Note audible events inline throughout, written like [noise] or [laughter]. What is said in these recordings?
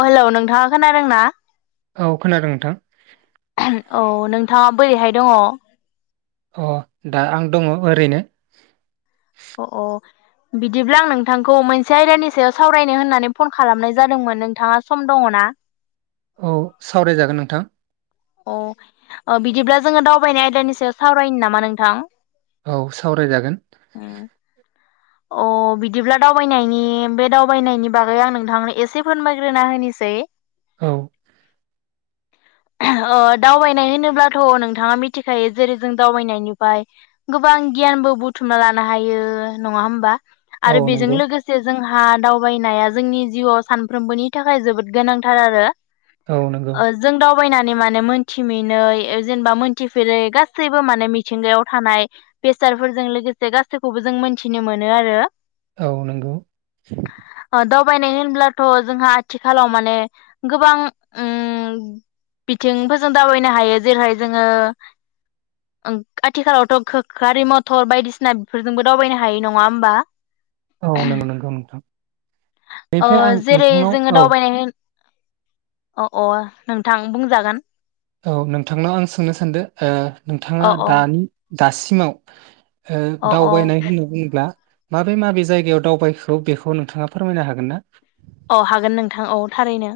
अ hello नोंथां खोनादों ना? औ खोनादों नोंथां। औ नोंथाङा बोरैहाय दङ? अ दा आं दङ ओरैनो। अ अ बिदिब्ला आं नोंथांखौ मोनसे आयदानि सायाव सावरायनो होननानै फन खालामनाय जादोंमोन नोंथाङा सम दङ ना? औ सावरायजागोन नोंथां। अ बिदिब्ला जोङो दावबायनाय आयदानि सायाव सावरायनो नामा नोंथां? औ सावरायजागोन। अ बिदिब्ला दावबायनायनि बे दावबायनायनि बागै आं नोंथांनो एसे फोरमायग्रोना होनिसै। औ ओ दावबायनाय होनोब्लाथ' नोंथाङा मिथिखायो जेरै जों दावबायनायनिफ्राय गोबां गियानबो बुथुमना लानो हायो। नङा होमबा? औ आरो बेजों नंगौ लोगोसे जोंहा हा दावबायनाया जोंनि जिउवाव सानफ्रोमबोनि थाखाय जोबोद गोनांथार आरो औ नंगौ। बायनानै माने मोनथि मोनै जेनेबा मोनथिफेरै गासैबो माने मिथिंगायाव थानाय बेसादफोरजों लोगोसे गासैखौबो जों मोन थिनो मोनो आरो औ नंगौ। ओ दावबायनाय होनब्लाथ' जोंहा आथिखालाव माने गोबां उम बिथिंफोरजों दावबायनो हायो जेरैाय जोङो आथिखालावथ' खो गारि मथर बायदिसिना बेफोरजोंबो दावबायनो हायो नङा होमबा? औ नंगौ नंगौ नोंथां। ओ बेनिफ्राय आं जेरै नोंथांनाव जोङो औ दावबायनाय अ अ नोंथां बुंजागोन। औ नोंथांनाव आं सोंनो सानदों ओ नोंथाङा अ अ दानि दासिमाव ओ अ अ दावबायनाय होनना बुङोब्ला माबे माबे जायगायाव दावबायखो बेखौ नोंथाङा फोरमायनो हागोन ना? अ हागोन नोंथां औ थारैनो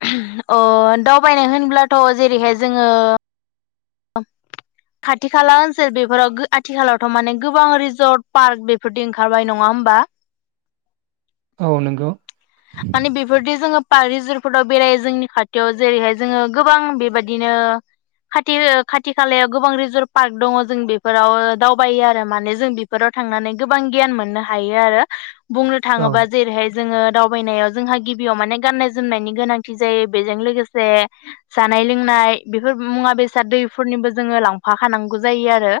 [unintelligible] अ दावबायनाय होनब्लाथ' जेरैहाय जोङो खाथि खाला ओनसोल बेफोराव गो आथिखालावथ' माने गोबां रिजर्ट पार्क बेफोरदि ओंखारबाय नङा होमबा? औ नंगौ। माने बेफोरदि जोङो पार्क रिजर्टफोराव बेरायो जोंनि खाथियाव जेरैहाय जोङो गोबां बेबायदिनो खाथि ओ खाथि खालायाव गोबां रिजर्ट पार्क दङ जों बेफोराव दावबायो आरो माने जों बेफोराव थांनानै गोबां गियान मोननो हायो आरो बुंनो औ थाङोबा जेरैहाय जोङो दाव बायनायाव जोंहा गिबियाव माने गाननाय जोमनायनि गोनांथि जायो बेजों लोगोसे जानाय लोंनाय बेफोर मुवा बेसाद दैफोरनिबो जोङो लांफाखानांगौ जायो आरो।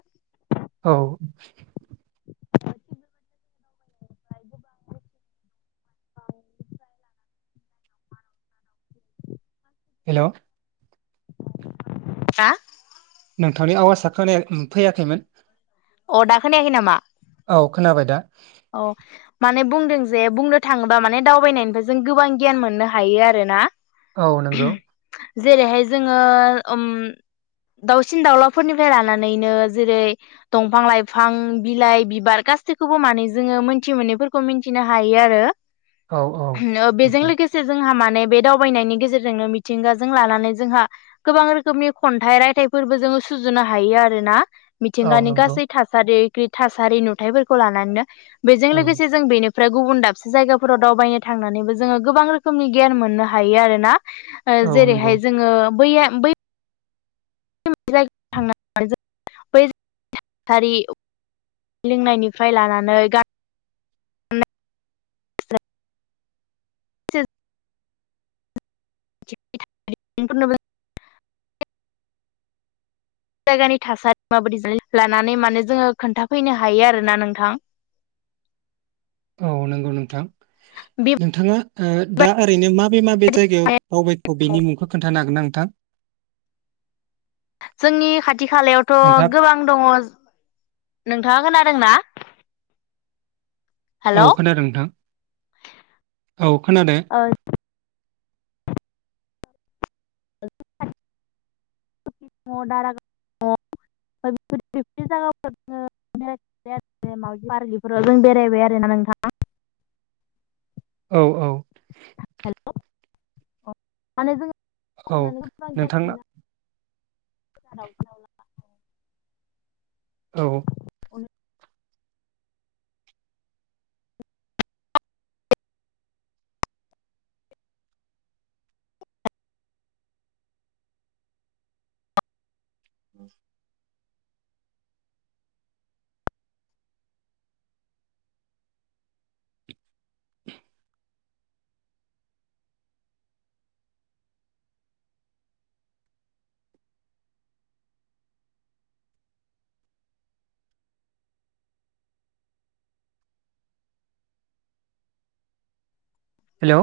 औ हेलौ हा नोंथांनि आवाजआ खोनाया फैयाखैमोन। अ दा खोनायाखै नामा? औ खोनाबाय दा औ माने बुंदों जे बुंनो थाङोबा माने दावबायनायनिफ्राय जों गोबां गियान मोननो हायो आरोना। औ नंगौ। जेरैहाय जोङो उम दाउसिन दाउलाफोरनिफ्राय लानानैनो जेरै दंफां-लाइफां बिलाइ बिबार गासैखौबो माने जोङो मोनथि मोनैफोरखौ मिथिनो हायो आरो। औ बेजों औ लोगोसे जोंहा माने बे दावबायनायनि गेजेरजोंनो मिथिंगाजों लानानै जोंहा गोबां रोखोमनि खन्थाइ रायथाइफोरबो जोङो सुजुनो हायो आरोना। औ मिथिंगानि नंगौ गासै थासारि थासारि नुथायाइफोरखौ लानानैनो बेजों औ लोगोसे जों बेनो ओमफ्राय गुबुन दाबसे जायगाफोराव दावबायनो थांनानैबो जोङो गोबां रोखोमनि गियान मोननो हायो आरोना। औ नंगौ जेरैहाय जोङो बैया बै [unintelligible] बै थासारि लोंनायनिफ्राय लानानै गा ज [inaudible] [unintelligible] जायगानि थासारि माबायदि लानानै माने जोङो खोन्थाफैनो हायो आरोना नोंथां। औ नंगौ नोंथां नोंथाङा दा बेबायदि ओरैनो माबे माबे जायगायाव दावबायथाव बेनि मुंखौ खोन्थानो हागोन नोंथां जोंनि खाथि खालायावथ' नोंथां गोबां दङ नों नोंथाङा खोनादोंना? औ हेलौ खोनादों नोंथां औ खोनादों। [inaudible] द दारागाव दङ बेफोर बेफोरदि जायगाफोर बेरायबाय आरो मावजि पारक बेफोराव जों बेरायबाय आरोना नोंथां। औ औ अ माने जों औ थांनानै [unintelligible] नोंथांना उनाव उनाव लाफा औ। ओम हेलौ।